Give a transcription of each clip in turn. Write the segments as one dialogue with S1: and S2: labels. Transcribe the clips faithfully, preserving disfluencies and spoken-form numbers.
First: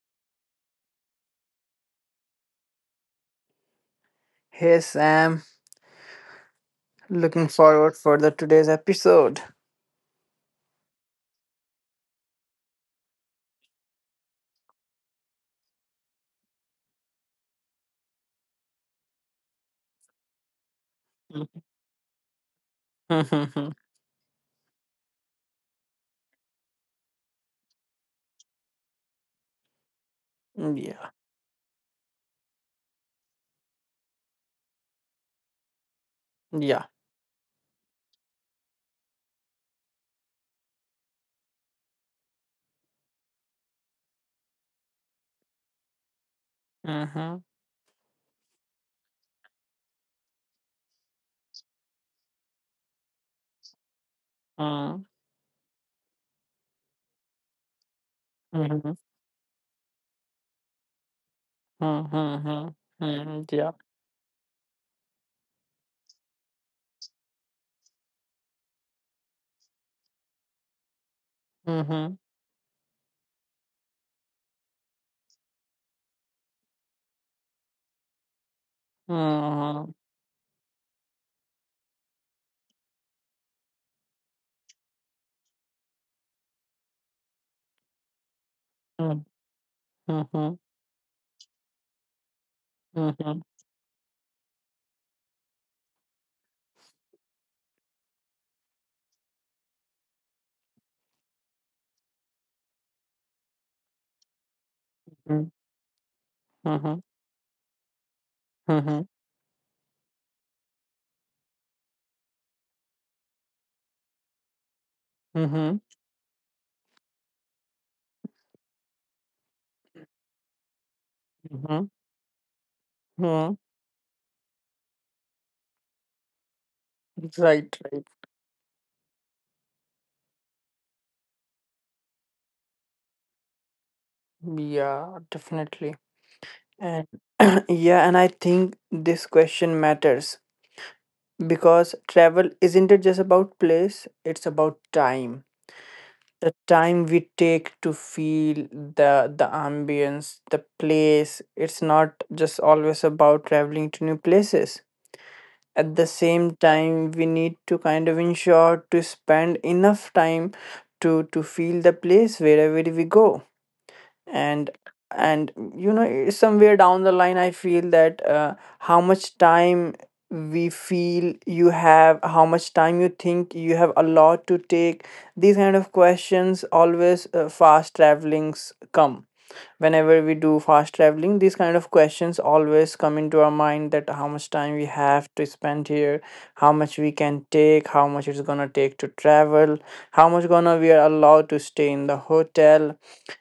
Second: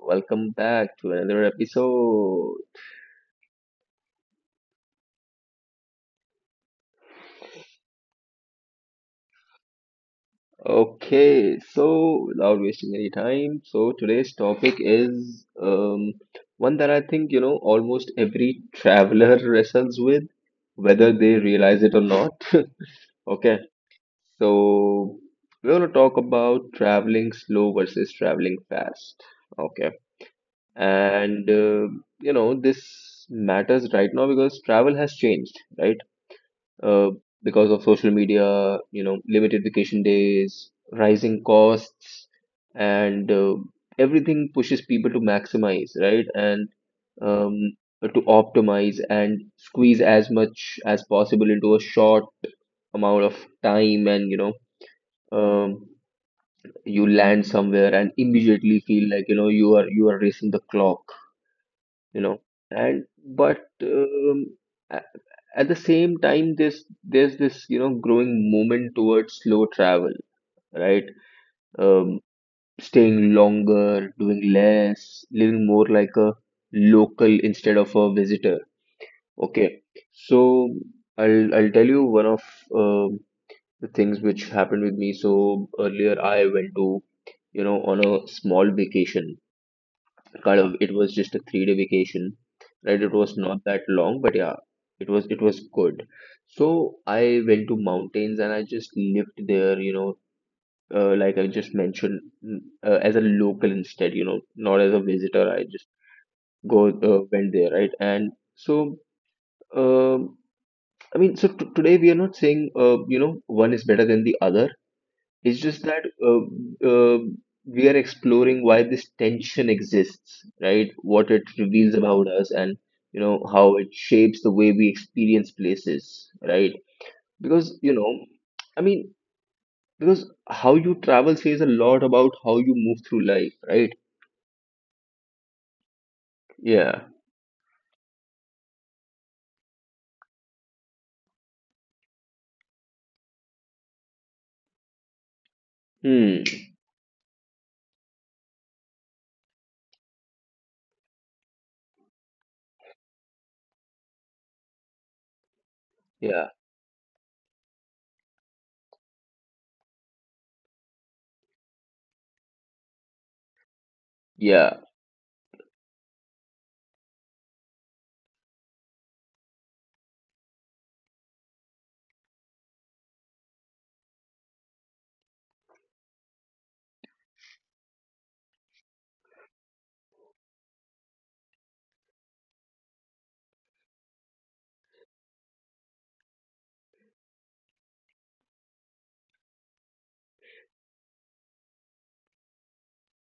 S1: welcome back to another episode.
S2: Hey Sam, looking forward for the today's episode.
S1: Okay, so without wasting any time, so today's topic is um, one that I think you know almost every traveler wrestles with, whether they realize it or not. Okay,
S2: Yeah,
S1: so we're gonna talk about traveling slow versus traveling fast. Okay, and uh, you know this matters right now because travel has changed, right?
S2: yeah.
S1: uh, because of social media, you know, limited vacation days, rising costs, and uh, everything pushes people to maximize, right? And
S2: Mhm,
S1: um, to optimize and squeeze as much as possible into a short amount of time. And you know
S2: mm,
S1: um, you land somewhere and immediately
S2: mhm,
S1: feel like you know you are you are racing the clock.
S2: mm,
S1: You know
S2: mhm,
S1: and
S2: mm, yeah.
S1: But um, at the same time, this there's this you know growing movement towards slow travel, right?
S2: Mhm,
S1: Um, Staying longer, doing less, living more like a local instead of a visitor. Okay, so I'll I'll tell you one of um the things which happened with me. So earlier I went to you know on a small vacation,
S2: mhm,
S1: kind of. It was just a three day vacation, right?
S2: mm,
S1: It was
S2: mhm,
S1: not that long, but yeah, it was it was good. So I went to mountains and I just lived there, you know uh, like I just mentioned, mm, uh, as a local instead, you know not as a visitor. I just
S2: mhm,
S1: go
S2: mm, mhm,
S1: uh, went there, right? And so
S2: mhm,
S1: um I mean, so t- today we are not saying uh, you know one is better than the other. It's
S2: mhm,
S1: just that uh, uh, we are exploring why this tension exists, right? What it
S2: mhm,
S1: reveals about us, and you know
S2: mhm.
S1: how it shapes the way we experience places, right?
S2: Right,
S1: Because you
S2: right.
S1: know, I mean, because how you travel says a lot about how you move through life, right?
S2: Yeah, definitely. And
S1: Yeah.
S2: yeah, and I think this question matters because travel isn't it just about place, it's about time,
S1: Hmm.
S2: the time we take to feel the the ambience, the place. It's not just always about traveling to new places. At the same
S1: Yeah.
S2: time, we need to kind of ensure to spend enough time to to feel the place wherever we go. and
S1: Yeah.
S2: and you know, somewhere down the line, I feel that uh, how much time we feel you have, how much time you think you have a lot to take. These kind of questions always uh, fast travelings come. Whenever we do fast traveling, these kind of questions always come into our mind: that how much time we have to spend here, how much we can take, how much it's gonna take to travel, how much gonna we are allowed to stay in the hotel.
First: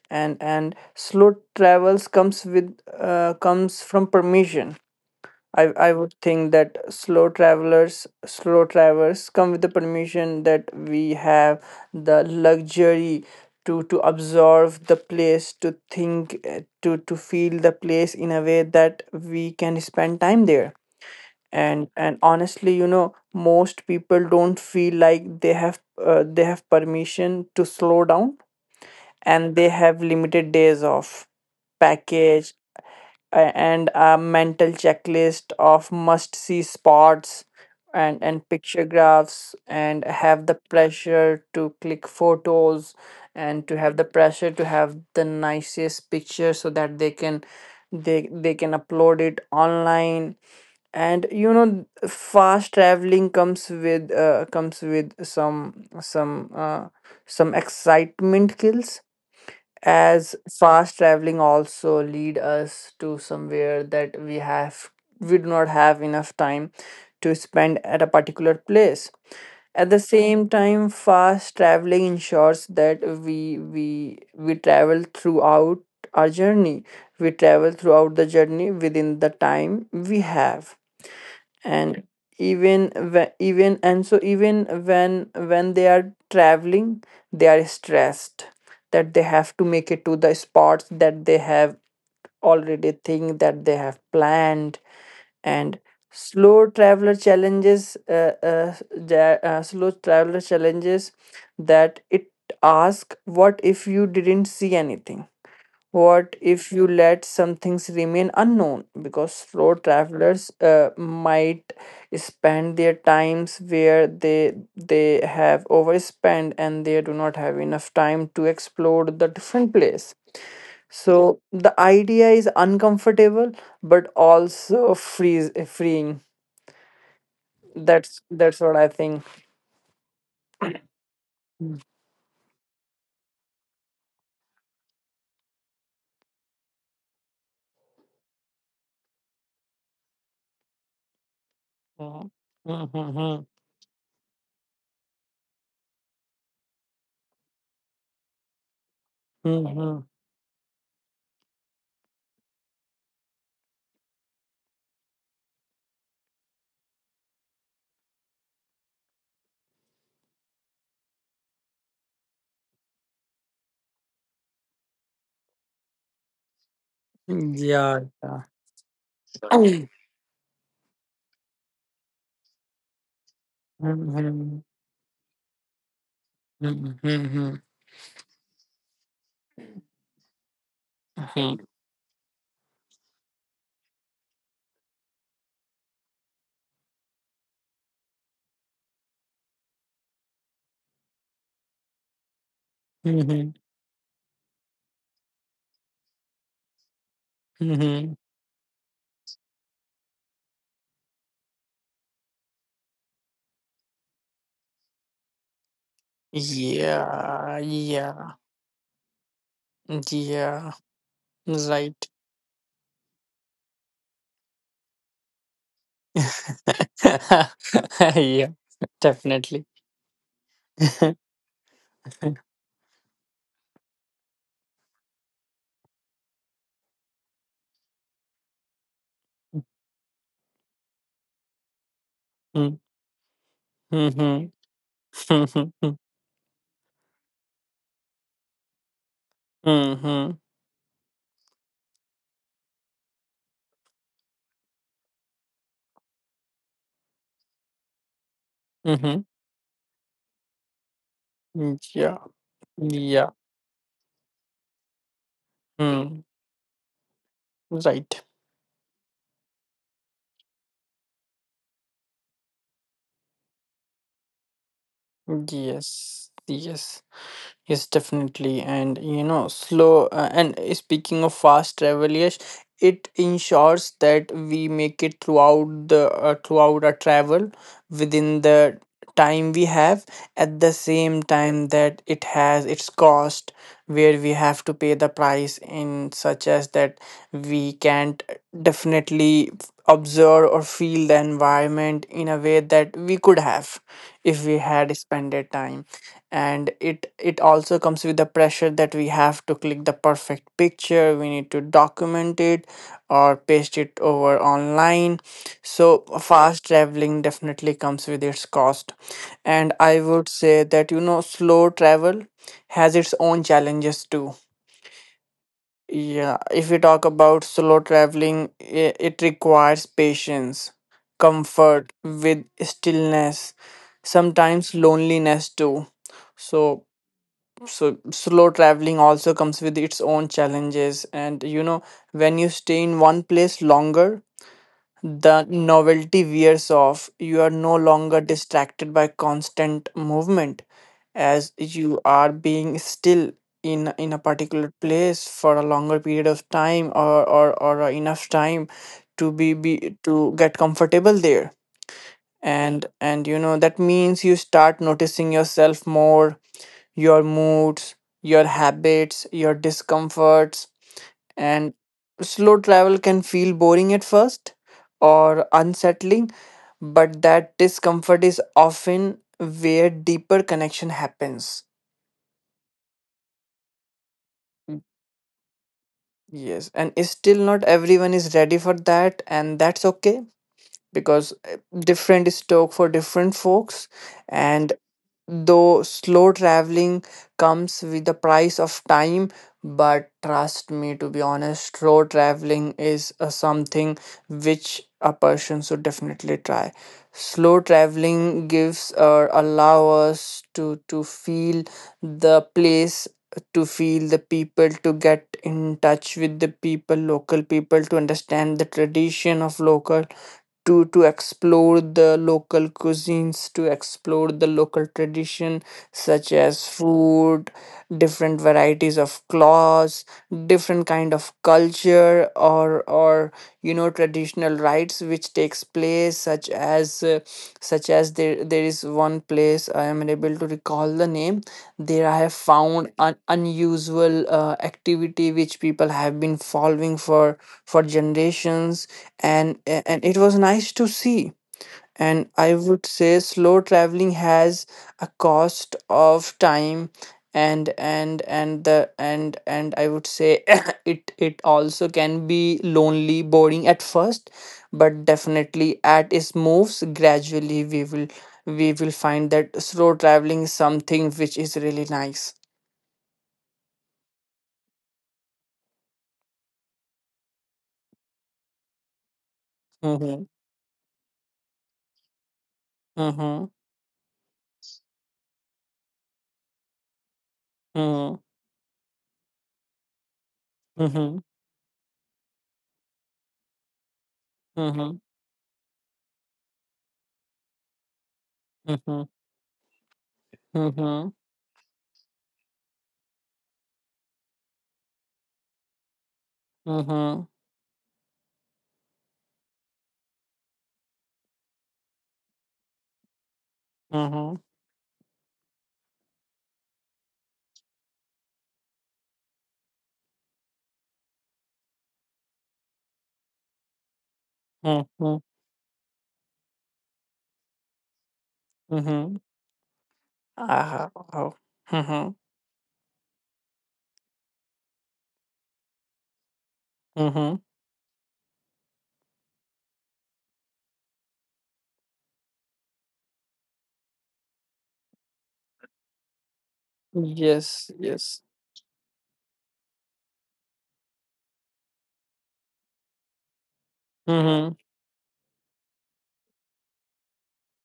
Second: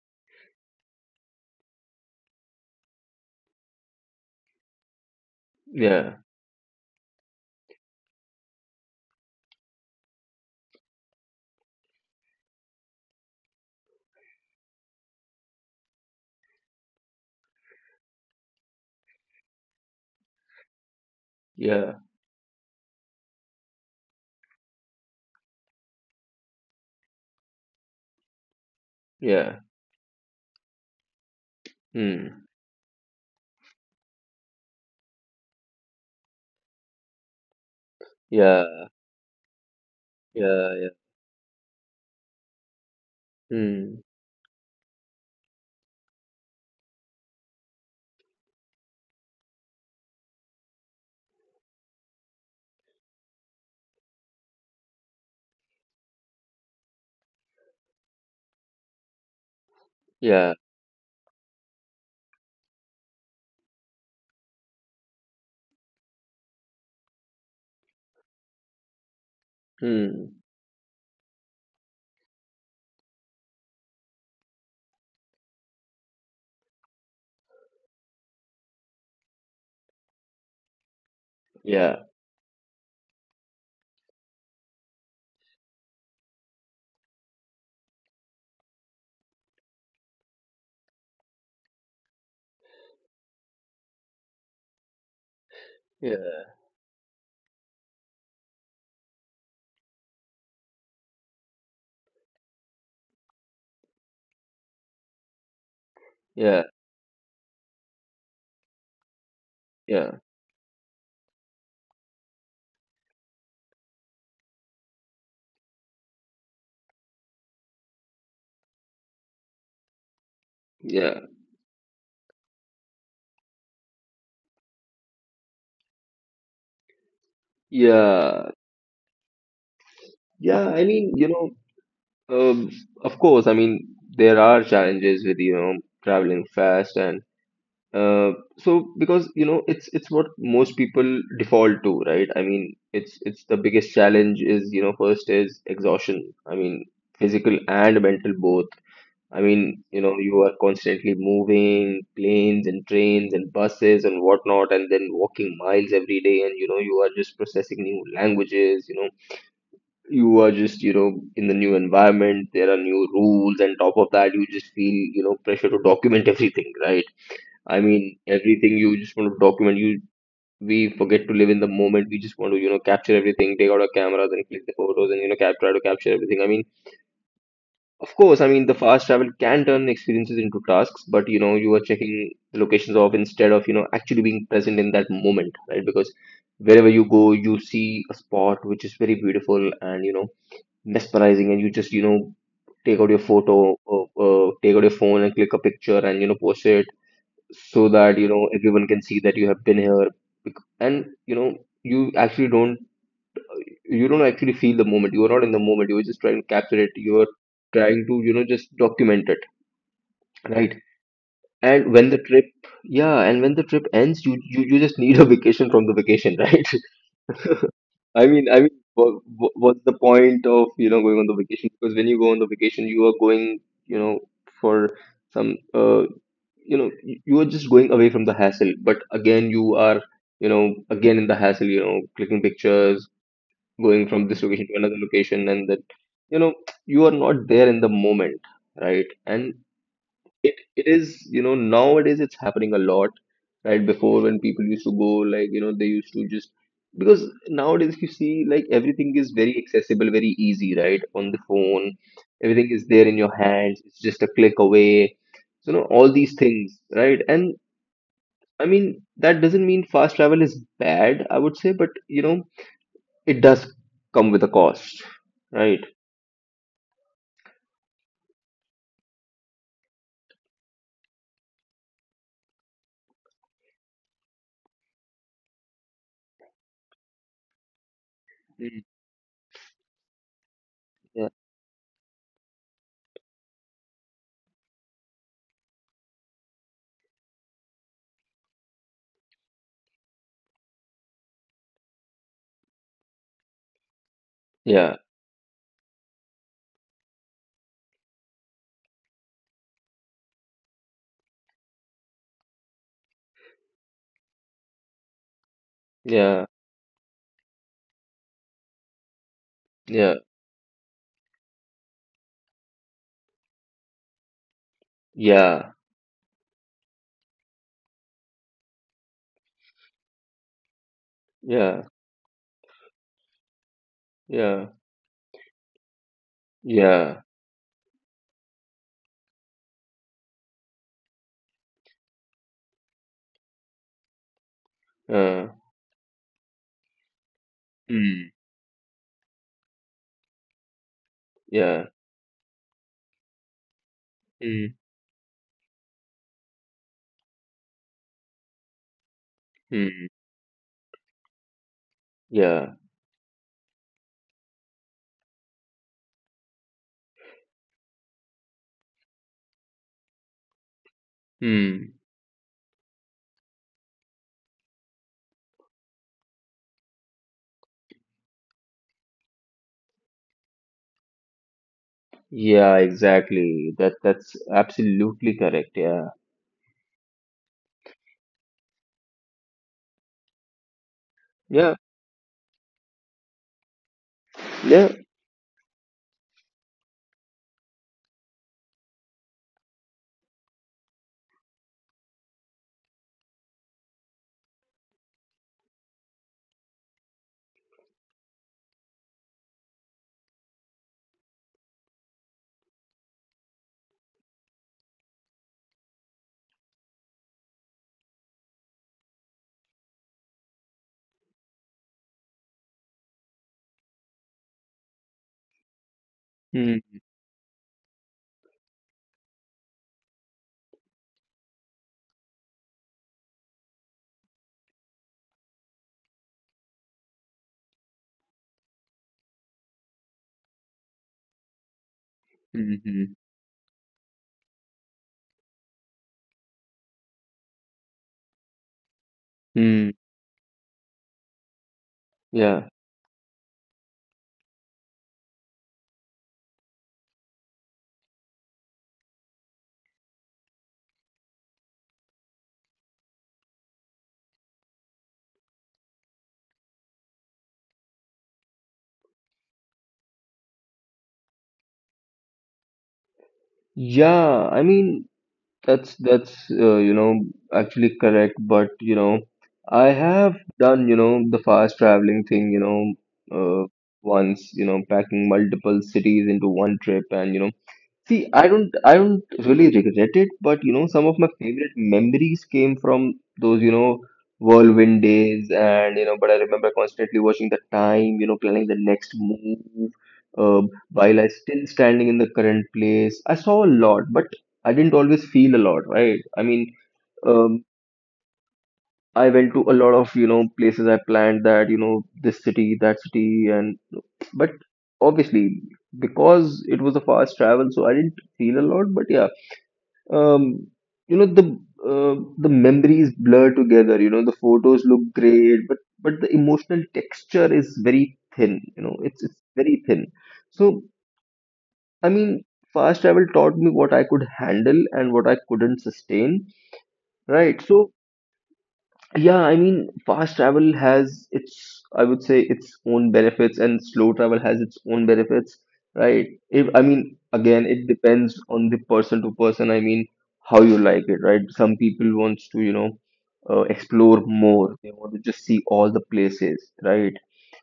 S2: And and slow travels comes with uh, comes from permission. I, I would
S1: Yeah.
S2: think that slow travelers slow travelers come with the permission that we have the luxury to to observe the place, to think, uh, to to feel the place in a way that we can spend time there. and
S1: Yeah.
S2: and honestly, you know, most people don't feel like they have uh, they have permission to slow down. And
S1: Yeah.
S2: they have limited days off,
S1: Hmm.
S2: package, a- and a mental checklist of must see spots, and and
S1: Yeah.
S2: picture graphs, and have the
S1: Yeah. Yeah.
S2: pressure to click photos, and to have
S1: Hmm.
S2: the pressure to have the nicest picture so that they can they they can upload it online. And you know, fast traveling comes with uh, comes with some some uh, some excitement kills, as
S1: Yeah.
S2: fast traveling also lead us to somewhere that we have we do not have enough time to spend at a particular place. At the
S1: Hmm.
S2: same time, fast traveling ensures that we we we travel throughout our journey, we travel throughout the journey within the time we have.
S1: Yeah.
S2: And even whe- even and so even when when they are traveling, they are stressed that they have to make it to the spots that they have already think that they have planned. And
S1: Yeah.
S2: slow traveler challenges uh, uh, the- uh, slow traveler challenges that it ask, what if you didn't see anything, what
S1: Yeah.
S2: if you let some things remain unknown? Because slow
S1: Yeah.
S2: travelers uh, might spend their times where they they have overspent and they do not have enough time to explore the different place.
S1: Yeah.
S2: So the idea is uncomfortable, but also frees freeing. That's
S1: Yeah.
S2: that's what I think.
S1: Yeah, I mean, you know, um, of course, I mean, there are challenges with, you know, traveling fast, and uh, so because, you know, it's it's what most people default to, right?
S2: Mhm.
S1: I mean, it's it's
S2: Mhm.
S1: the biggest challenge is, you know, first is exhaustion. I mean, physical and mental both. I mean, you
S2: Mhm.
S1: know, you are constantly moving, planes and trains and buses and whatnot, and then walking miles every day, and you know, you are just processing new languages, you know you are just you know in the new environment, there are new rules, and top of that you just feel you know pressure to document everything, right? I mean,
S2: Yeah,
S1: everything you just want to document.
S2: yeah.
S1: You We forget to live in the moment. We just want to you know capture everything, take out our cameras and click
S2: Mhm.
S1: the photos, and you know cap- try to capture everything. I mean,
S2: Mhm.
S1: of course, I mean the fast travel can turn experiences into tasks, but you know
S2: Mhm.
S1: you are checking the locations off instead of you know actually being present in that moment, right? Because wherever you go you see a spot which is very beautiful and, you know mesmerizing, and you just you know take out your
S2: Mm-hmm.
S1: photo or, uh, take out your phone and click a picture and you know post it, so that
S2: Mm-hmm.
S1: you know everyone can see that you have been here. Bec- and you know you actually don't you don't actually feel the moment. You are not in the moment. You are just trying to capture it. You are
S2: Yeah,
S1: trying to you
S2: yeah,
S1: know just document it, right?
S2: yeah,
S1: and when
S2: right.
S1: the trip yeah and when the trip ends, you you, you just need a vacation from the vacation, right? I mean,
S2: Yeah,
S1: I mean, what,
S2: definitely.
S1: what's the point of you know
S2: Mm-hmm.
S1: going on the vacation? Because when you go on the vacation, you are going, you know, for some, uh, you know, you you are just going away from the hassle. But again, you are, you know, again in the hassle. You know, clicking pictures, going from this
S2: Mm-hmm.
S1: location to another location, and then, you know, you are not there in the moment, right? And
S2: Mm-hmm.
S1: it it is you know nowadays it's happening a lot, right? Before, when people used to go, like, you know they used to just, because nowadays you see, like, everything
S2: Mm-hmm.
S1: is very accessible, very easy, right, on the phone.
S2: Yeah,
S1: Everything is there in your
S2: yeah,
S1: hands. It's just a click away, so you know all
S2: mm,
S1: these things, right? And
S2: right.
S1: I mean, that doesn't mean fast travel is bad, I would say, but you know it does come with a cost, right?
S2: Yes, yes. Yes, definitely. And you know, slow uh, and uh, speaking of fast travel, yes, it ensures that we make it throughout the uh, throughout our travel within
S1: Mm.
S2: the time we have. At the same
S1: Yeah.
S2: time, that it has its cost, where we have to pay the price in such as that we can't definitely observe or feel the environment in a way that we could have if we
S1: Yeah.
S2: had spent that time. And it it also comes with the pressure that we have to click the perfect picture, we need to document it or paste it over online. So
S1: Yeah.
S2: fast traveling definitely comes with its cost. And I
S1: Yeah.
S2: would say that, you know, slow travel has its own challenges too.
S1: Yeah.
S2: Yeah, if we talk about slow traveling, i- it requires patience,
S1: Yeah.
S2: comfort with stillness,
S1: Yeah.
S2: sometimes loneliness too. so
S1: Yeah.
S2: so slow traveling also comes with its own challenges. And you know, when you stay in one place longer,
S1: Uh,
S2: the novelty wears off. You are no longer
S1: mm.
S2: distracted by constant movement, as
S1: Yeah.
S2: you are being still in in a
S1: Mm.
S2: particular place for a longer period of time, or or, or enough time to be, be
S1: Mm.
S2: to get comfortable there.
S1: Yeah.
S2: And and you know, that means you start noticing yourself more, your moods, your habits, your discomforts. And
S1: Mm.
S2: slow travel can feel boring at first or unsettling, but that discomfort is often where deeper connection happens.
S1: Yeah, exactly. That that's absolutely correct. Yeah,
S2: Yes, and still not everyone is ready for that, and that's okay because uh,
S1: yeah,
S2: different is talk for different folks. And
S1: yeah.
S2: though slow traveling comes with the price of time, but trust me, to be honest, slow traveling is uh, something which a person should definitely try. Slow traveling gives or allow us to to feel the place, to feel the people, to get in touch with the people, local people, to understand the tradition of local, to to explore the local cuisines, to explore the local tradition, such as
S1: Mm,
S2: food, different varieties of clothes, different kind of culture, or or you know, traditional rites which takes place, such as uh, such as there there is one place I am unable to recall the name. There, I have
S1: mm,
S2: found
S1: mm,
S2: an unusual uh, activity which people have been following for for generations, and
S1: mm,
S2: and it was nice to see. And I
S1: yeah,
S2: would say slow traveling has a cost of time. And and and the and and I would say, it it also can be lonely, boring at first, but definitely at its moves gradually, we will we will find that slow traveling is something which is really nice.
S1: yeah. I mean, that's that's uh, you know actually correct. But you know, I
S2: Mm-hmm.
S1: have done you know the fast traveling thing. You know,
S2: Mm-hmm.
S1: uh, once you know packing multiple cities into one trip, and you know
S2: Mm-hmm.
S1: see, I don't, I don't really regret it, but you know, some
S2: Mm-hmm.
S1: of my favorite memories came from those, you know,
S2: Mm-hmm.
S1: whirlwind days, and you know, but I remember constantly watching the time, you know, planning the
S2: Mm-hmm.
S1: next move, uh,
S2: Mm-hmm.
S1: while I still standing in the current place. I saw a lot, but I didn't always feel a lot, right? I mean,
S2: Mm-hmm.
S1: um, I went to a lot of, you know, places I planned, that, you know, this city, that city, and
S2: Mm-hmm.
S1: but obviously because it was a fast travel, so I didn't feel a lot, but yeah, um, you know the uh, the memories blur together, you know the photos look
S2: Mm-hmm.
S1: great, but but the emotional texture is very thin, you know
S2: Mm-hmm.
S1: it's it's very thin. So
S2: Ah, wow.
S1: I
S2: Mhm,
S1: mean, fast travel taught me what I could handle and what I couldn't sustain,
S2: mhm.
S1: right? So yeah, I mean, fast travel has its, I would say, its own benefits, and slow travel has its own benefits, right? If, I mean, again,
S2: Yes,
S1: it
S2: yes.
S1: depends on the person to person. I mean, how you like it, right? Some people wants to, you know, uh, explore
S2: Mhm,
S1: more. They want to just see all the places, right?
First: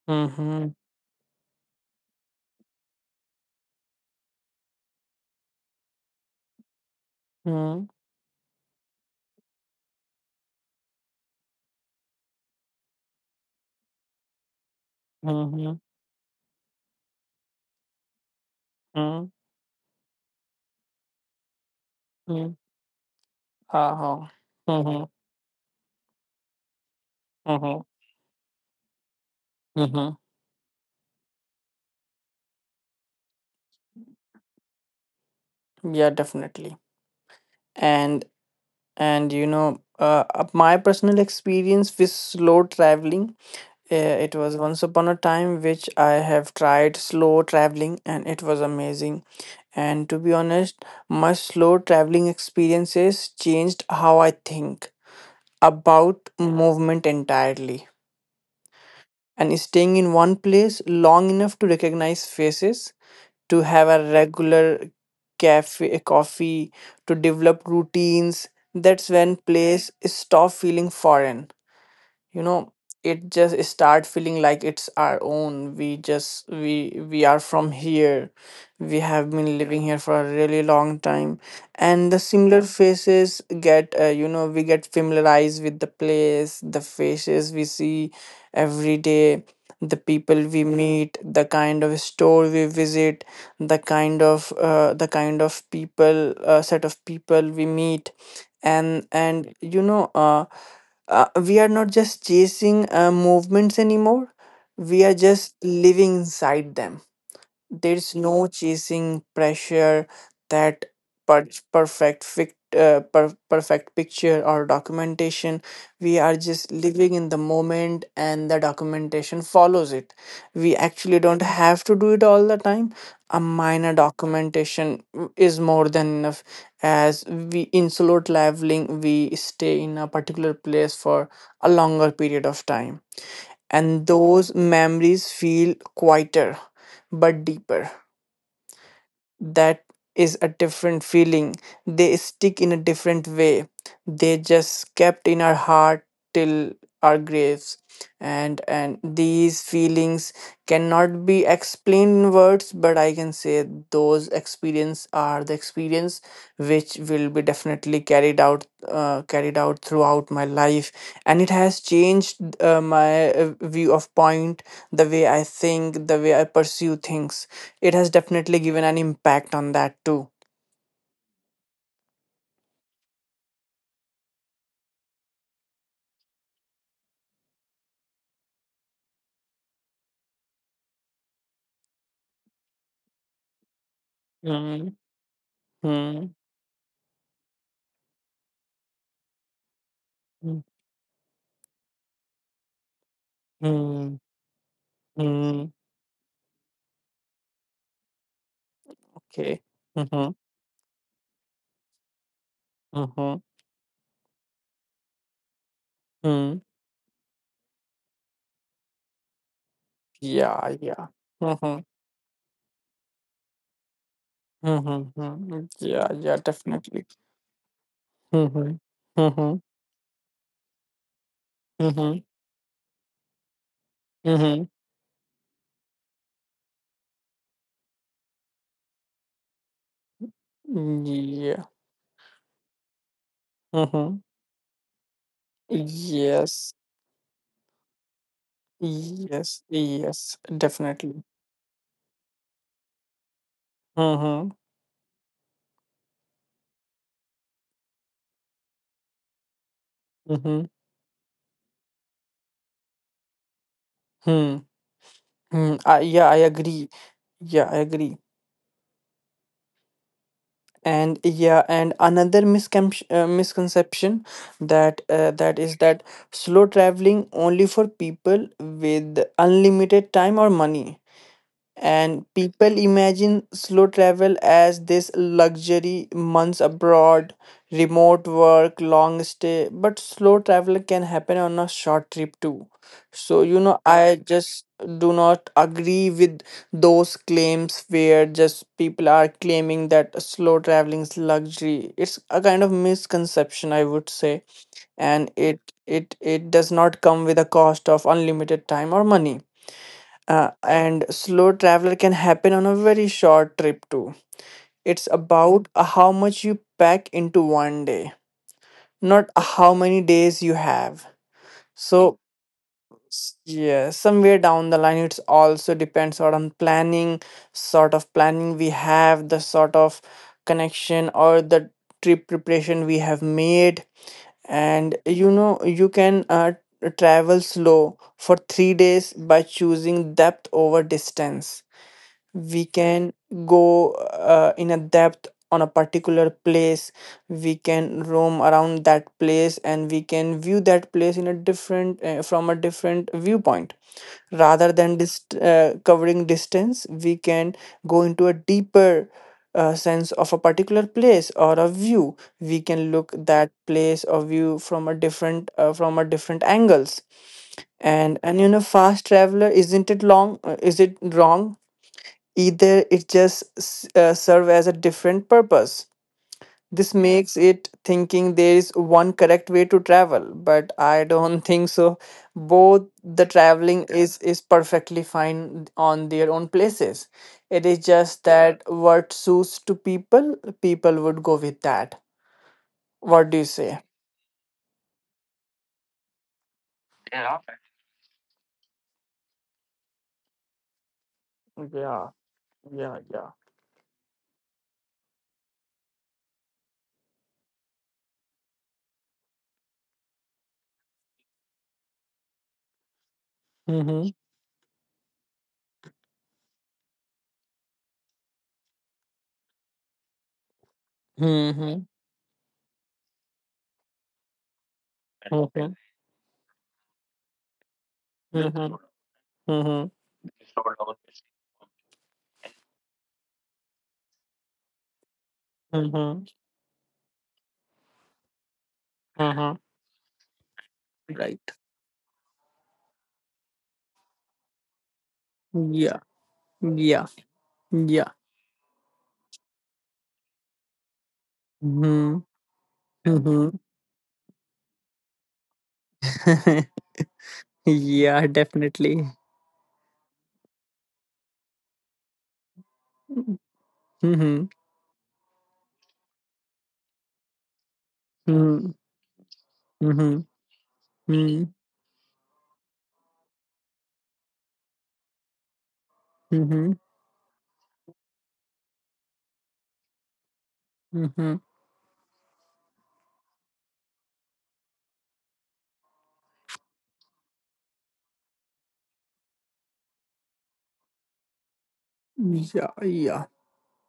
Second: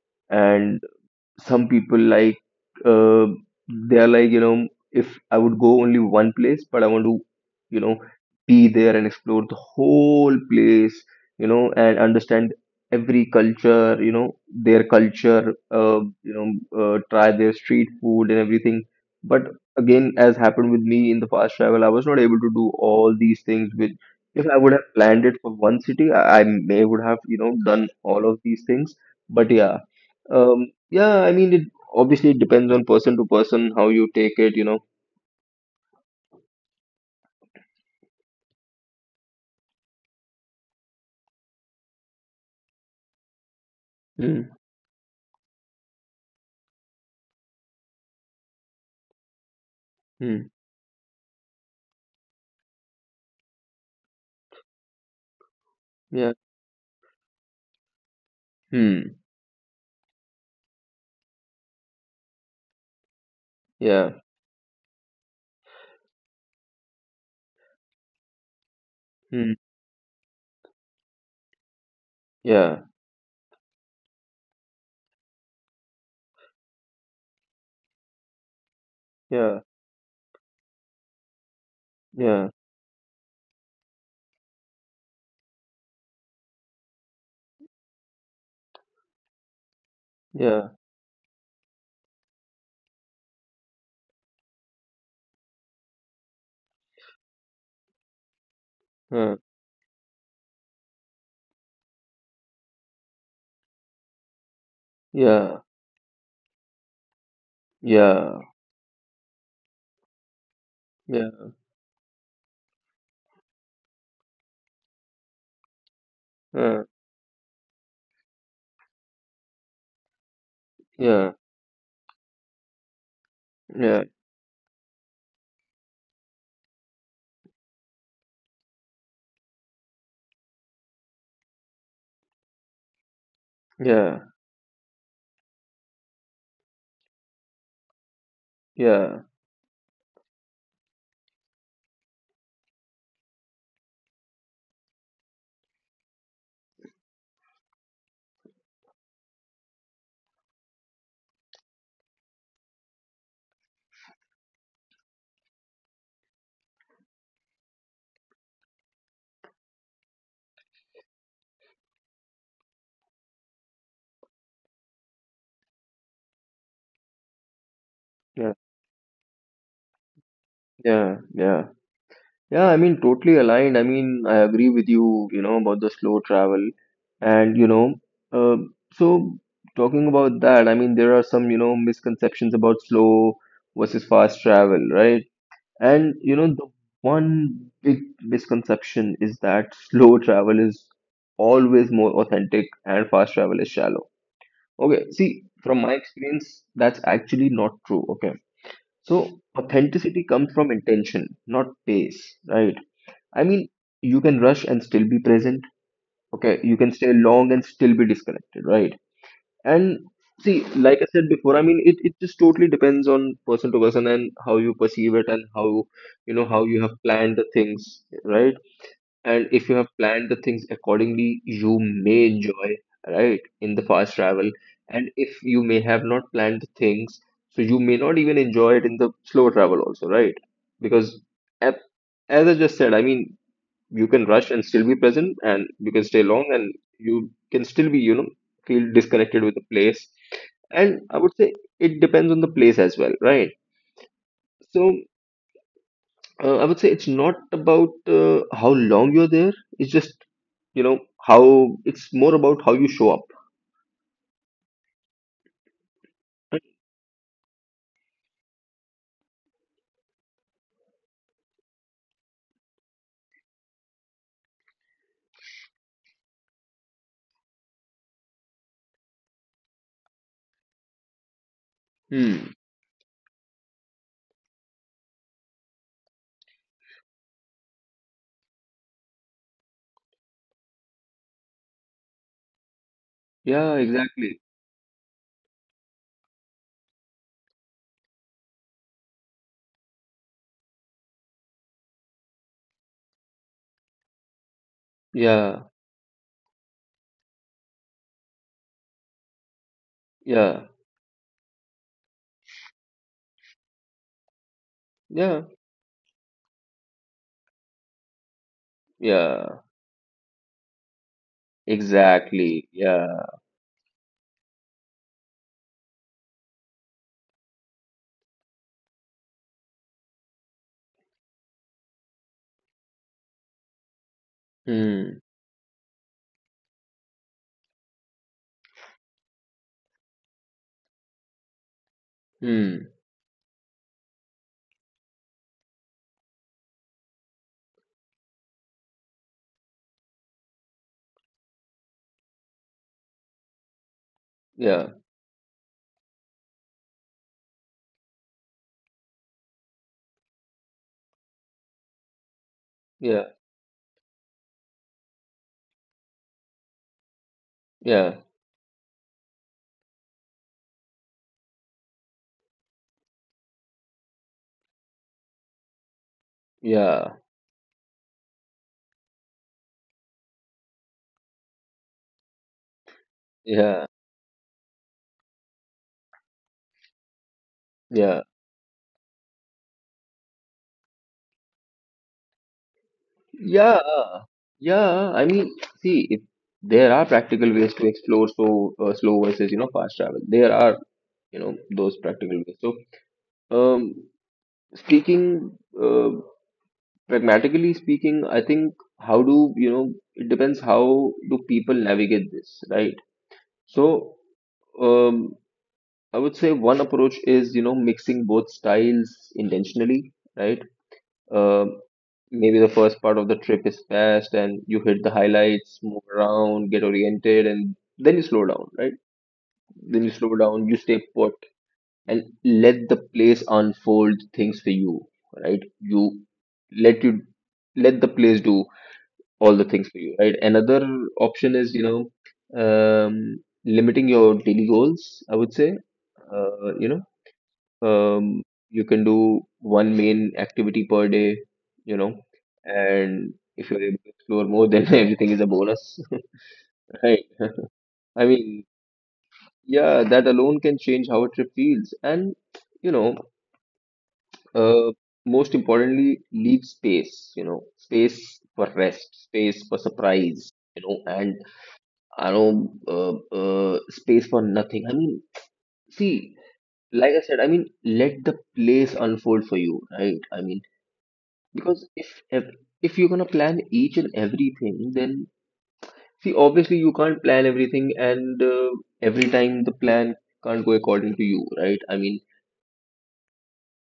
S2: mhm,
S1: And some people like, uh, they are like, you know if I would go only one place, but I want to you
S2: mhm,
S1: know be there and explore the whole place, you know, and understand every culture, you know, their culture,
S2: mhm,
S1: uh, you know, uh, try their street food and everything.
S2: mhm,
S1: But again, as happened with me in the fast travel, I was not able to
S2: mhm.
S1: do all these things, which
S2: Ah,
S1: if I would have
S2: mhm,
S1: planned it for one city, I, I may would have you know
S2: mhm,
S1: done all of these things. But yeah.
S2: mhm.
S1: um, yeah, I mean, it obviously depends on person to person, how you take it, you know.
S2: Yeah, definitely. And and you know, uh, uh, my personal experience with slow traveling, uh, it
S1: Hmm.
S2: was once upon a time which I have tried slow traveling, and it was amazing. And to be
S1: Hmm.
S2: honest, my slow traveling experiences changed how I think about
S1: Yeah.
S2: movement entirely,
S1: Hmm.
S2: and staying in one place long enough to recognize faces, to have a
S1: Yeah.
S2: regular cafe coffee, to develop routines. That's when
S1: Hmm.
S2: place stop feeling foreign. You know,
S1: Yeah.
S2: it just start feeling like it's our own. We just we we are from here, we have been
S1: Yeah.
S2: living here for a really long time. And the
S1: Yeah.
S2: similar faces get uh, you know, we get familiarized with the place, the faces we see every day, the people we
S1: Yeah.
S2: meet, the kind of store we visit, the kind of uh, the kind of people uh, set of people we meet. and
S1: Uh,
S2: and you know, uh, uh, we are not just chasing uh, movements anymore, we are just
S1: yeah.
S2: living inside them. There's
S1: Yeah.
S2: no chasing pressure, that
S1: Yeah.
S2: per- perfect fic- uh, per- perfect picture or documentation. We are just
S1: Uh,
S2: living in the moment, and the documentation follows it. We actually
S1: yeah.
S2: don't have to do it all the time. A minor
S1: Yeah.
S2: documentation is more than enough. As we in slow traveling, we stay in a particular place for a longer period of time, and
S1: Yeah.
S2: those memories feel quieter but deeper.
S1: Yeah.
S2: That is a different feeling. They stick in a different way. They just kept in our heart till our graves. And and these feelings cannot be explained in words, but I can say those experience are the experience which will be definitely carried out uh, carried out throughout my life. And it has changed uh, my uh, view of point, the way I think, the way I pursue things. It has
S1: Yeah.
S2: definitely given an impact on that too.
S1: Yeah. Yeah. Yeah. I mean, totally aligned. I mean, I agree with you, you know, about the slow travel, and you know, uh, so talking about that, I mean, there are some, you know, misconceptions about slow versus fast travel,
S2: Mm,
S1: right? And
S2: mm,
S1: you know, the one big misconception is that slow
S2: mm,
S1: travel is always more authentic and fast travel is shallow.
S2: mm,
S1: Okay, see,
S2: mm.
S1: from my experience, that's actually not true. Okay, so
S2: Okay.
S1: authenticity
S2: Mm-hmm,
S1: comes from intention, not pace, right?
S2: mm-hmm,
S1: I mean, you can rush and still be present.
S2: mm.
S1: Okay, you can stay long and still be disconnected, right? And see,
S2: Yeah,
S1: like
S2: yeah.
S1: I said before, I
S2: Mm-hmm,
S1: mean, it, it just totally depends on person to person and how you perceive
S2: mm-hmm,
S1: it and
S2: mm.
S1: how,
S2: Yeah,
S1: you
S2: yeah,
S1: know, how you have
S2: definitely.
S1: planned the things, right?
S2: Mm-hmm,
S1: And
S2: mm-hmm,
S1: if you have planned the things accordingly, you
S2: mm-hmm,
S1: may enjoy, right, in the fast travel.
S2: mm-hmm.
S1: And if you may have not planned the things, so you may not even enjoy it in the slow travel also, right? Because
S2: Yeah.
S1: at, as I just said, I mean, you
S2: Mm-hmm.
S1: can rush and still be present, and you can stay long
S2: Yes,
S1: and you can still be, you know, feel disconnected with
S2: yes,
S1: the place.
S2: yes,
S1: And I
S2: definitely.
S1: would say it depends on the place as well, right?
S2: Mm-hmm,
S1: So uh, I would say it's not about uh, how long you're there, it's just
S2: mm-hmm.
S1: you know how it's more about how you show up.
S2: Hmm. I, yeah, I agree. Yeah, I agree. And yeah, and another miscon- uh, misconception, that uh, that is that slow traveling only for people with unlimited time or money. And
S1: Hmm.
S2: people imagine slow travel as this luxury, months abroad, remote work, long stay. But slow travel can happen on a short trip too. So, you
S1: Yeah,
S2: know, I
S1: exactly.
S2: just do not agree with those claims where just people are claiming that slow traveling is luxury. It's a kind of misconception, I would say. And it
S1: yeah,
S2: it it does not come with a cost of unlimited time or money, uh,
S1: yeah,
S2: and slow traveler can happen on a very short trip too. It's
S1: yeah,
S2: about uh, how much you pack into one day, not
S1: yeah,
S2: how many days you have. So
S1: exactly, yeah.
S2: s- yeah, somewhere down the line, it's also depends on planning, sort of planning we have, the sort of connection or the trip preparation we have made. And
S1: Hmm.
S2: you know you can uh, travel slow for three days by choosing depth over distance. We
S1: Hmm.
S2: can go uh, in a depth on a particular place. We can roam around that place and we can view that place in a different uh, from a different viewpoint. Rather
S1: Yeah,
S2: than dist- uh, covering distance, we can go into a deeper uh, sense of a particular place or a view. We can look
S1: yeah,
S2: that place or view from a different uh, from a different angles. and
S1: yeah,
S2: and you know fast traveler isn't it long uh, is it wrong, either? It just s- uh, serve as a different purpose. This
S1: yeah,
S2: makes it thinking there is one correct way to travel, but I don't think so. Both the traveling
S1: yeah,
S2: is is perfectly fine on their own places. It is just
S1: yeah,
S2: that what suits to people, people would go with that. What do you say?
S1: yeah, yeah. I mean, see, if there are practical ways to explore, so uh, slow versus, you know, fast travel, there are, you know, those practical ways. So um speaking uh, pragmatically speaking, I think how do, you know, it depends how do people navigate this, right? So
S2: Mm-hmm.
S1: um I would say one approach is, you know, mixing both styles intentionally, right? um
S2: Mm-hmm.
S1: Maybe the first part of the trip is fast and you hit the
S2: Mm-hmm.
S1: highlights, move around, get oriented, and then you slow down,
S2: Mm-hmm.
S1: right?
S2: Mm-hmm.
S1: Then you slow down, you stay put and let the place unfold things for you, right? You
S2: Mm-hmm.
S1: let you, let the place do
S2: Mm-hmm.
S1: all the things for you, right? Another
S2: Right.
S1: option is, you know, um, limiting your daily goals, I would say,
S2: Yeah,
S1: uh, you
S2: yeah,
S1: know,
S2: yeah.
S1: um, you can do one main activity per day, you know,
S2: Mm-hmm.
S1: and if you're able to explore more, then everything is a bonus. Right?
S2: Yeah,
S1: I mean,
S2: definitely.
S1: yeah, that alone can change how a trip feels, and you know,
S2: Mm-hmm. Mm-hmm.
S1: uh, most importantly, leave space, you know, space for rest, space for
S2: Mm-hmm.
S1: surprise, you know, and I know uh, uh, space for nothing. I mean, see,
S2: Mm-hmm.
S1: like I said, I mean, let the place unfold for you, right? I mean,
S2: Mm-hmm.
S1: because if if, if you're gonna plan each and everything, then see, obviously you can't plan everything, and uh, every time the plan can't go according to you, right? I mean,
S2: Yeah, yeah.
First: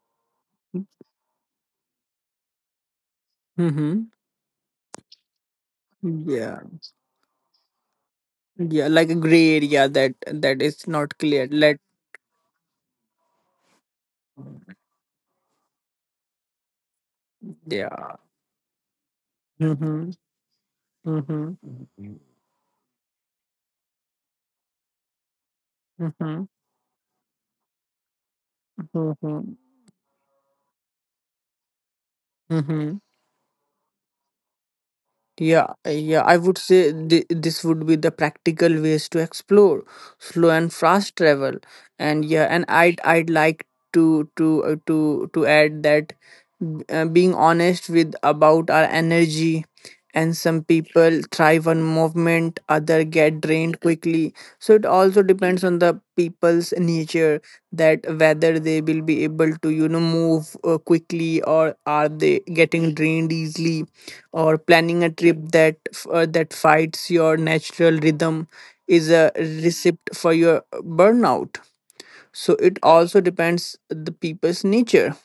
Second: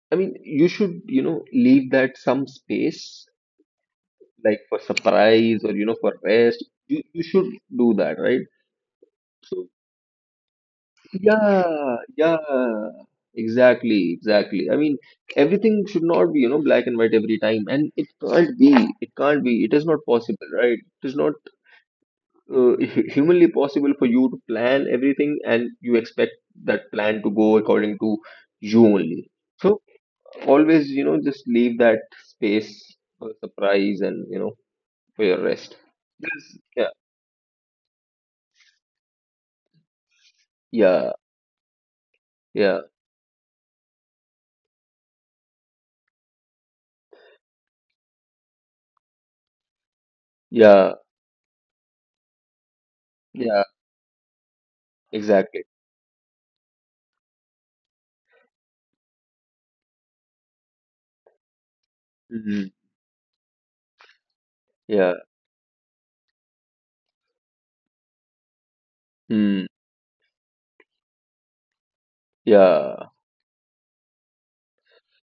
S1: I mean, you should, you know, leave that some space,
S2: Mm-hmm.
S1: like for surprise or you know for
S2: Yeah.
S1: rest, you, you should do that, right?
S2: Yeah, like a gray
S1: So
S2: area that that is not clear. Let
S1: yeah, yeah, exactly, exactly. I mean, everything should not be, you know, black and white every time, and it
S2: yeah.
S1: can't be, it can't be it is not
S2: Mm-hmm.
S1: possible, right? It is not
S2: Mm-hmm.
S1: uh, humanly possible for you to plan everything and you expect
S2: Mm-hmm.
S1: that plan to go according to you only.
S2: Mm-hmm.
S1: So always, you know, just leave that space
S2: Mm-hmm.
S1: for surprise, and you know, for your
S2: Yeah,
S1: rest.
S2: yeah, I
S1: Yes.
S2: would
S1: Yeah,
S2: say th- this would be the practical ways to explore slow and
S1: yeah.
S2: fast travel. And yeah, and
S1: Yeah,
S2: I'd I'd like to to uh, to to add that uh, being honest with about our energy, and some
S1: yeah,
S2: people thrive on movement, other get
S1: yeah,
S2: drained quickly. So it also
S1: exactly.
S2: depends on the people's nature, that whether they will be able to you know move uh, quickly, or are they
S1: Mm.
S2: getting drained easily, or planning a
S1: Yeah,
S2: trip that uh, that fights your natural rhythm is a
S1: mm,
S2: recipe for your burnout. So it
S1: yeah,
S2: also depends the people's nature.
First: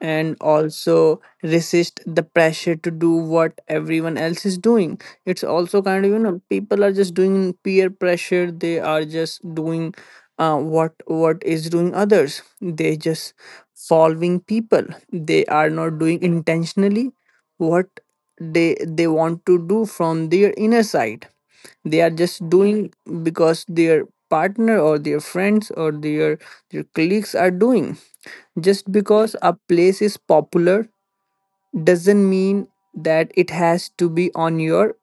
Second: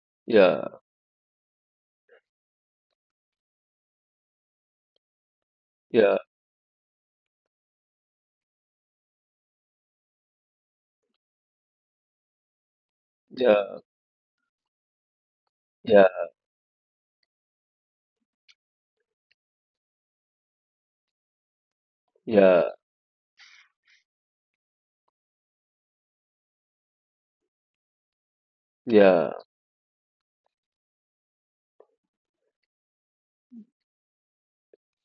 S2: And
S1: yeah,
S2: also resist the pressure to do what everyone else is doing. It's also kind of,
S1: yeah,
S2: you know people are just doing peer pressure. They are just doing uh, what what is doing others, they just
S1: yeah,
S2: following people. They are not
S1: yeah,
S2: doing intentionally what they they want to do from their inner side. They are just
S1: yeah,
S2: doing because their partner or their friends or their their colleagues are doing. Just
S1: yeah,
S2: because a place is popular doesn't mean that it has to be on your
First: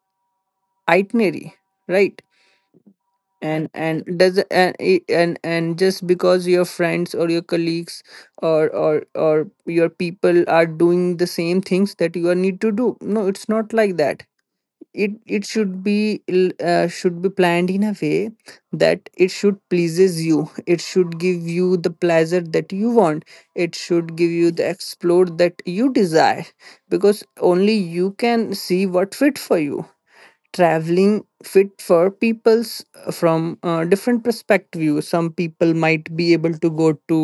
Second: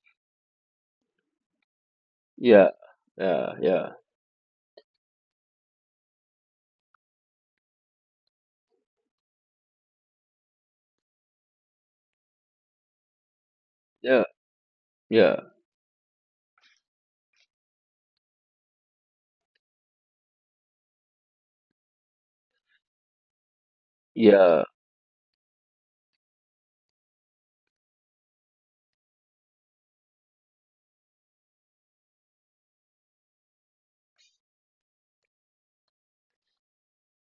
S2: itinerary, right?
S1: yeah, yeah,
S2: And
S1: yeah,
S2: and does and it- and and just because your friends or your colleagues or or or your people are doing the same things that you are need to do, no, it's not like
S1: yeah,
S2: that. It
S1: yeah,
S2: it should be l- uh, should be planned in a way that it should pleases you, it should give you the pleasure that you want, it should give you
S1: yeah,
S2: the explore that you desire, because only you can see what fit for you. Traveling fit for people's uh, from uh, different perspective. Some people might be able to go to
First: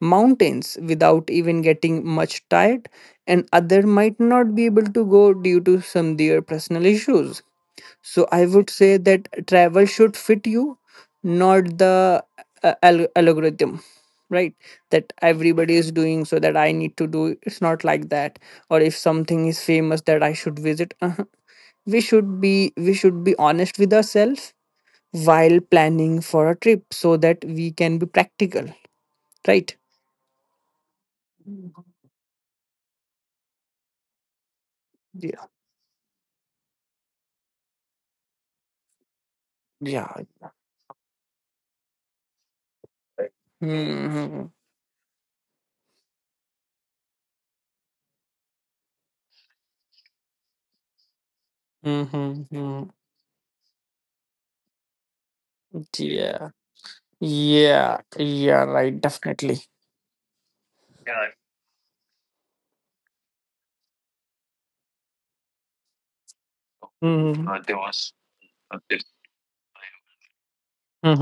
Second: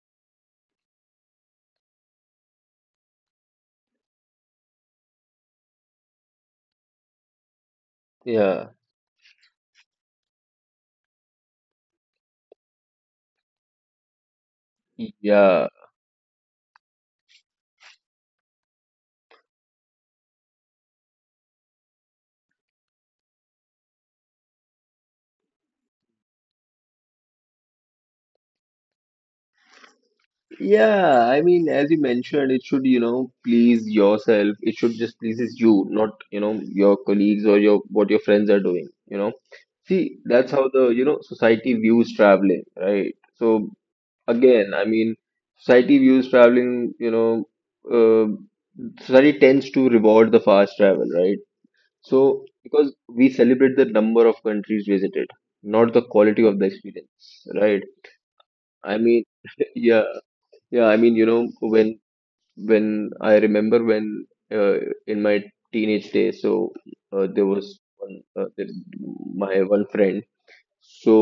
S2: mountains without even getting much tired, and other might not be able to go due to some their personal issues. So I
S1: yeah,
S2: would say that travel should fit you, not the uh, al- algorithm, right? That
S1: yeah,
S2: everybody is doing, so that I need to do. It's not like that. Or if something is famous that I should visit, uh, we should be we should be honest with ourselves while planning for a trip, so that we can be practical, right?
S1: yeah. I mean, as you mentioned, it should, you know, please yourself. It should just
S2: Yeah.
S1: pleases you, not, you know, your colleagues or your what your friends are doing, you know. See,
S2: Yeah.
S1: that's how the, you know, society views traveling, right? So
S2: Hmm.
S1: again, I mean, society views traveling, you know, uh, society tends to reward the fast travel, right? So
S2: Hmm.
S1: because we celebrate the number of countries visited, not the quality
S2: Yeah.
S1: of the experience, right?
S2: Yeah. Yeah. Right.
S1: I mean,
S2: Definitely.
S1: yeah, yeah, I mean, you know, when when I remember when uh, in my teenage days, so uh, there
S2: Hmm.
S1: was one uh, there, my one friend, so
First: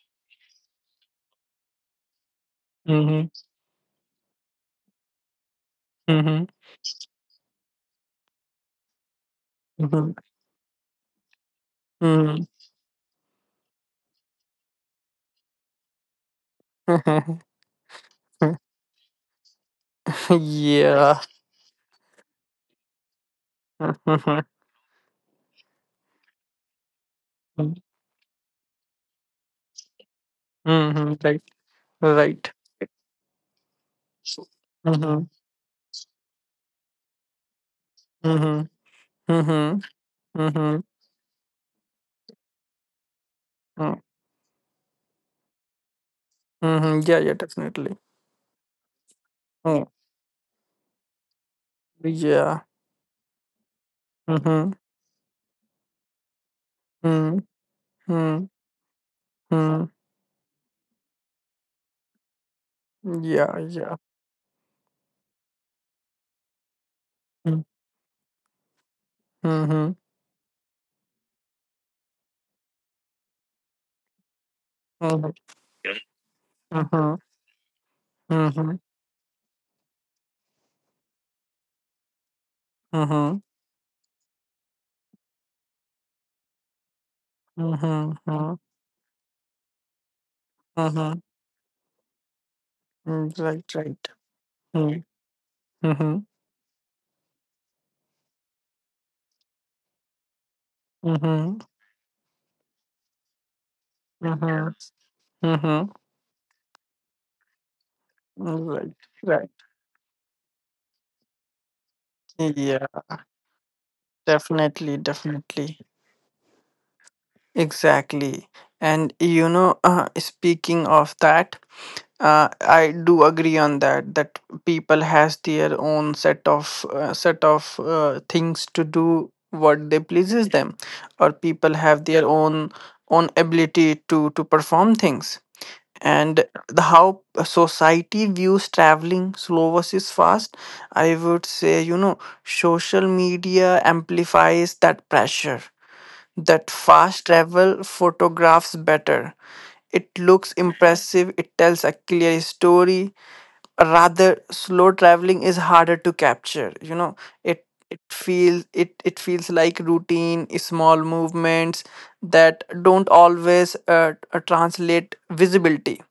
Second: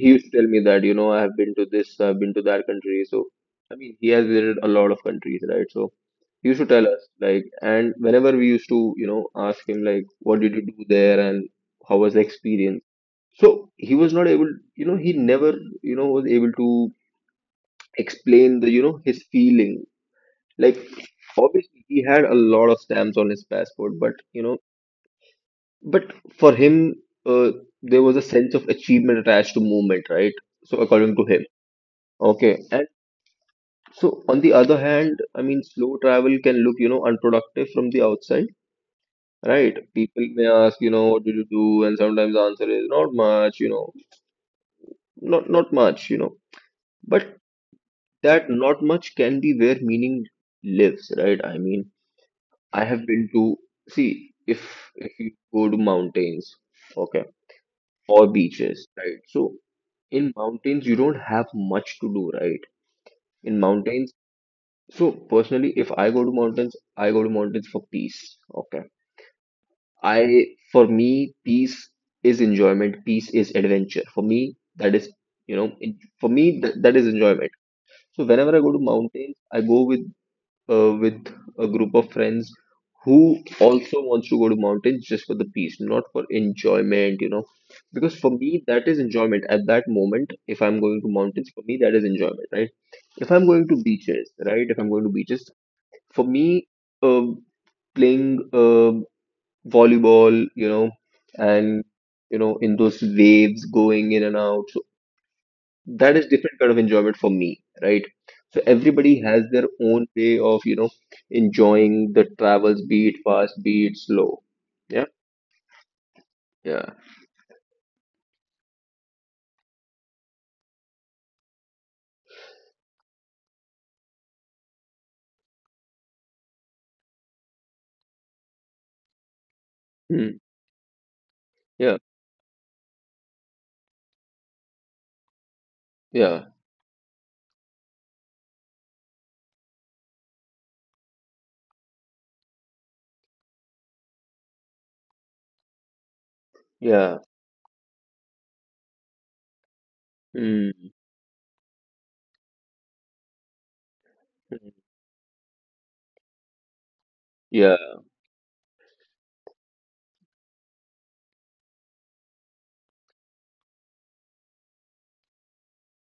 S1: he used to tell me that, you know, I have been to this, I've been to that country. So
S2: Mhm,
S1: I mean, he has visited a lot of countries, right? So
S2: mhm,
S1: he used to tell us, like, and whenever we used to, you know, ask him, like,
S2: mhm,
S1: what did you do there and how was the
S2: mhm.
S1: experience? So he was not able, you know, he never, you know, was able to explain the, you know, his feeling. Like,
S2: Yeah.
S1: obviously, he had a lot of stamps on his passport, but,
S2: Mhm,
S1: you know, but for him, uh,
S2: mhm,
S1: there was a sense of achievement attached to movement, right? So
S2: mhm,
S1: according to
S2: right,
S1: him.
S2: right.
S1: Okay, and so on the other hand,
S2: Mhm,
S1: I mean, slow travel can look, you know, unproductive from the outside,
S2: mhm,
S1: right?
S2: mhm,
S1: People may ask,
S2: mhm,
S1: you know, what did you do? And sometimes the answer is not much, you know,
S2: mm,
S1: not not much, you know.
S2: mhm. Yeah,
S1: But
S2: yeah, definitely.
S1: that not much can be where
S2: Oh.
S1: meaning lives, right? I mean,
S2: Yeah.
S1: I have been to, see if
S2: Mhm,
S1: if you go to mountains, okay,
S2: mm,
S1: or
S2: mm,
S1: beaches, right? So
S2: mm.
S1: in mountains, you don't have much to do, right?
S2: Yeah,
S1: In
S2: yeah.
S1: mountains, so personally, if I go to mountains, I go to
S2: Mm,
S1: mountains for peace. Okay.
S2: mhm,
S1: I, for me, peace is enjoyment. Peace is adventure. For me, that is,
S2: mhm,
S1: you know, en- for me, that, that is
S2: mhm,
S1: enjoyment. So whenever I go
S2: mhm,
S1: to mountains, I go with uh, with a group of friends
S2: mhm,
S1: who also wants to go to mountains just for the peace, not for enjoyment, you know.
S2: mhm,
S1: Because for
S2: mhm,
S1: me, that is enjoyment at that moment. If I'm going to
S2: mhm.
S1: mountains, for me, that is enjoyment, right? If
S2: Mm.
S1: I'm going
S2: Right,
S1: to
S2: right.
S1: beaches, right? If I'm
S2: Mm.
S1: going to beaches,
S2: Mhm,
S1: for me, uh, playing uh, volleyball, you know,
S2: mhm,
S1: and you know, in those waves going in and out,
S2: mhm,
S1: so
S2: mhm.
S1: that is different kind of enjoyment for me, right? So
S2: Right,
S1: everybody has
S2: right.
S1: their own way of, you know, enjoying the travels,
S2: Yeah.
S1: be it fast, be it slow.
S2: Definitely,
S1: Yeah,
S2: definitely.
S1: yeah,
S2: Exactly. And you know, uh, speaking of that, uh, I do agree on that that people has their own set of uh, set of uh, things to do what they
S1: mm,
S2: pleases them, or people
S1: yeah,
S2: have their own own ability to to perform things. And
S1: yeah,
S2: the how society views traveling slow versus fast, I would say, you know, social media amplifies that pressure that
S1: yeah,
S2: fast travel photographs better. It looks
S1: mm,
S2: impressive, it tells a clear story. Rather,
S1: mm,
S2: slow traveling is harder to capture. You know, it
S1: yeah,
S2: it feels it it feels like routine, small movements that don't always uh, uh, translate visibility,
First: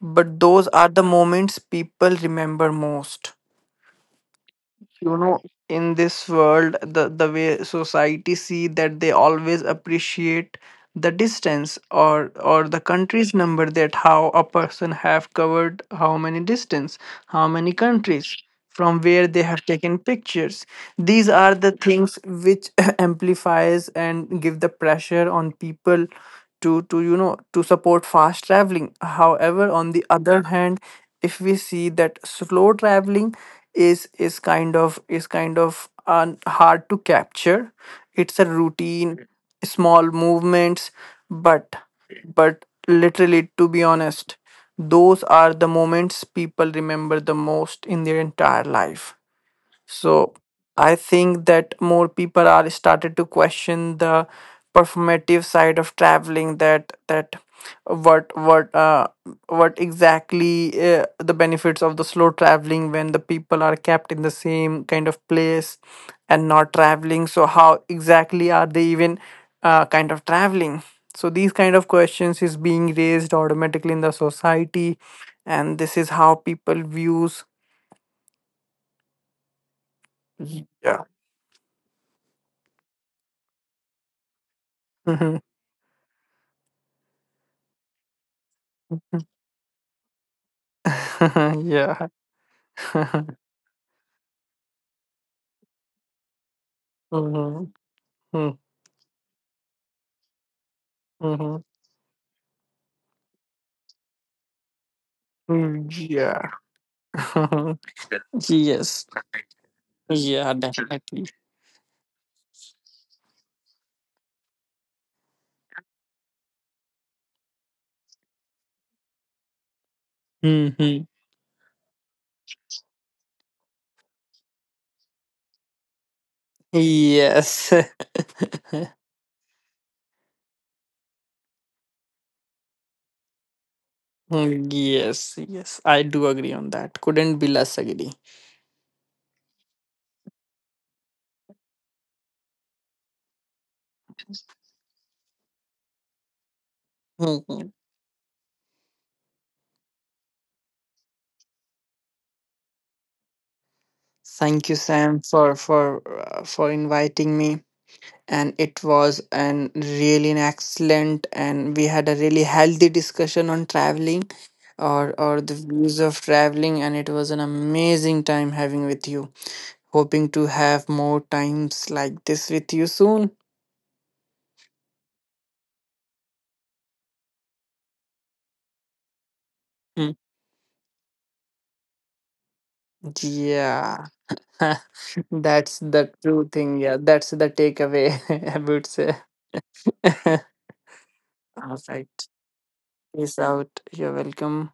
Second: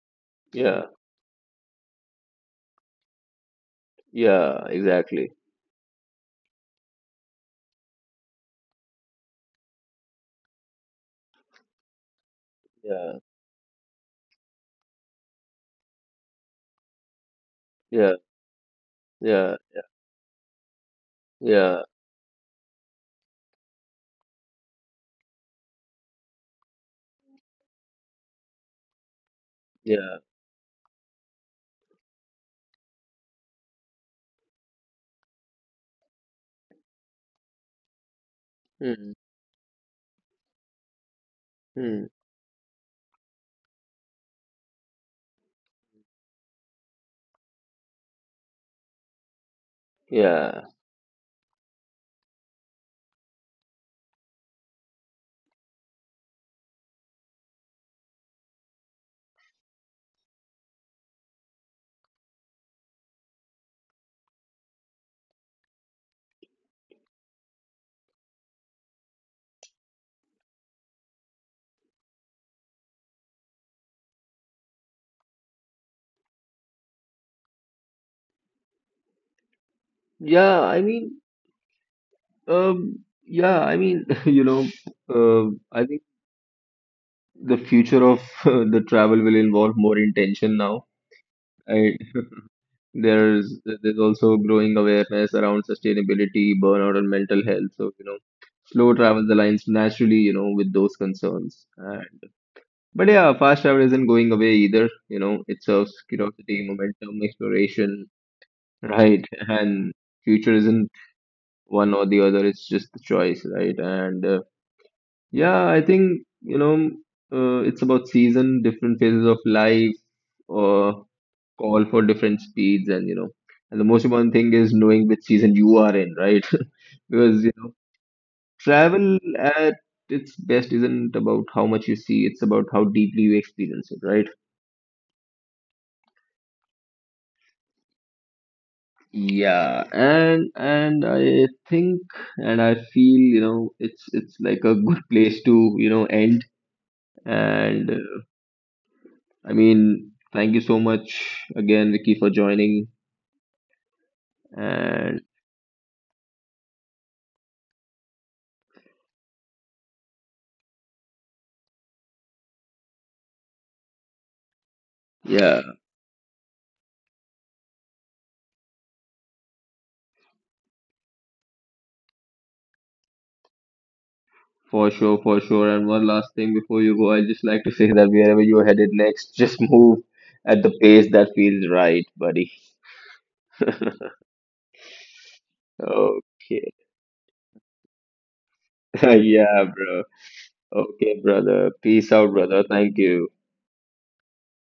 S2: but those
S1: yeah,
S2: are the moments people remember most.
S1: yeah, exactly.
S2: In this world, the the way society see that, they always appreciate the distance or or the
S1: Yeah,
S2: country's number, that how a person have covered how many distance, how many
S1: yeah,
S2: countries, from where they
S1: yeah,
S2: have taken pictures. These are the
S1: yeah,
S2: things which amplifies and give the pressure on people to to you know to support fast traveling. However, on the
S1: yeah,
S2: other hand, if we see that slow traveling is is kind of is kind of un, hard to capture. It's a
S1: mm,
S2: routine, small movements, but
S1: mm,
S2: but literally to be honest, those are the moments people remember the most in their entire life. So
S1: yeah.
S2: I think that more people are started to question the performative side of traveling, that that what what uh, what exactly uh, the benefits of the slow traveling when the people are kept in the same kind of place and not traveling, so how exactly are they even uh, kind of traveling? So these kind of questions is being raised automatically in the society, and this is how people views.
S1: Yeah, I
S2: Yeah.
S1: mean, Um, yeah, I mean, you know, uh, I think the future of the travel will involve more intention now. I,
S2: Yeah.
S1: there's there's also growing awareness around sustainability, burnout, and mental
S2: Mhm.
S1: health. So, you know,
S2: Mm,
S1: slow travel aligns naturally, you know, with those
S2: mhm.
S1: concerns. And but yeah, fast travel isn't going away either. You know, it
S2: Mm.
S1: serves
S2: Yeah.
S1: curiosity, momentum, exploration,
S2: Yes.
S1: right? And
S2: Yeah,
S1: future isn't
S2: definitely.
S1: one or the other. It's just the choice, right? And uh, yeah, I think, you know, uh, it's about season, different phases of life,
S2: Hmm.
S1: or call for different speeds, and you know, and the most important thing is knowing which season you are in, right? Because you
S2: Yes.
S1: know, travel at its best isn't about how much you see, it's about how deeply you experience it, right?
S2: Mm. Yes. Yes. I do agree on that. Couldn't be less agree.
S1: Yeah, and and I think and I feel, you know, it's it's like a good place to, you know, end.
S2: Mhm.
S1: And I mean, thank you so much again, Vicky, for joining.
S2: Thank you, Sam,
S1: And
S2: for for uh, for inviting me. And it was an really an excellent, and we had a really healthy discussion on traveling or or the
S1: yeah,
S2: views of traveling, and it was an amazing time having with you. Hoping to have more times like this with you soon.
S1: for sure, for sure. And one last thing before you go, I'd just like to say that wherever you're headed next, just move
S2: Mm.
S1: at the pace that feels right, buddy.
S2: Yeah. That's the true
S1: Okay.
S2: thing, yeah, that's the takeaway, I would say.
S1: Yeah, bro. Okay, brother.
S2: All
S1: Peace
S2: right.
S1: out, brother. Thank you.
S2: Peace out, you're welcome.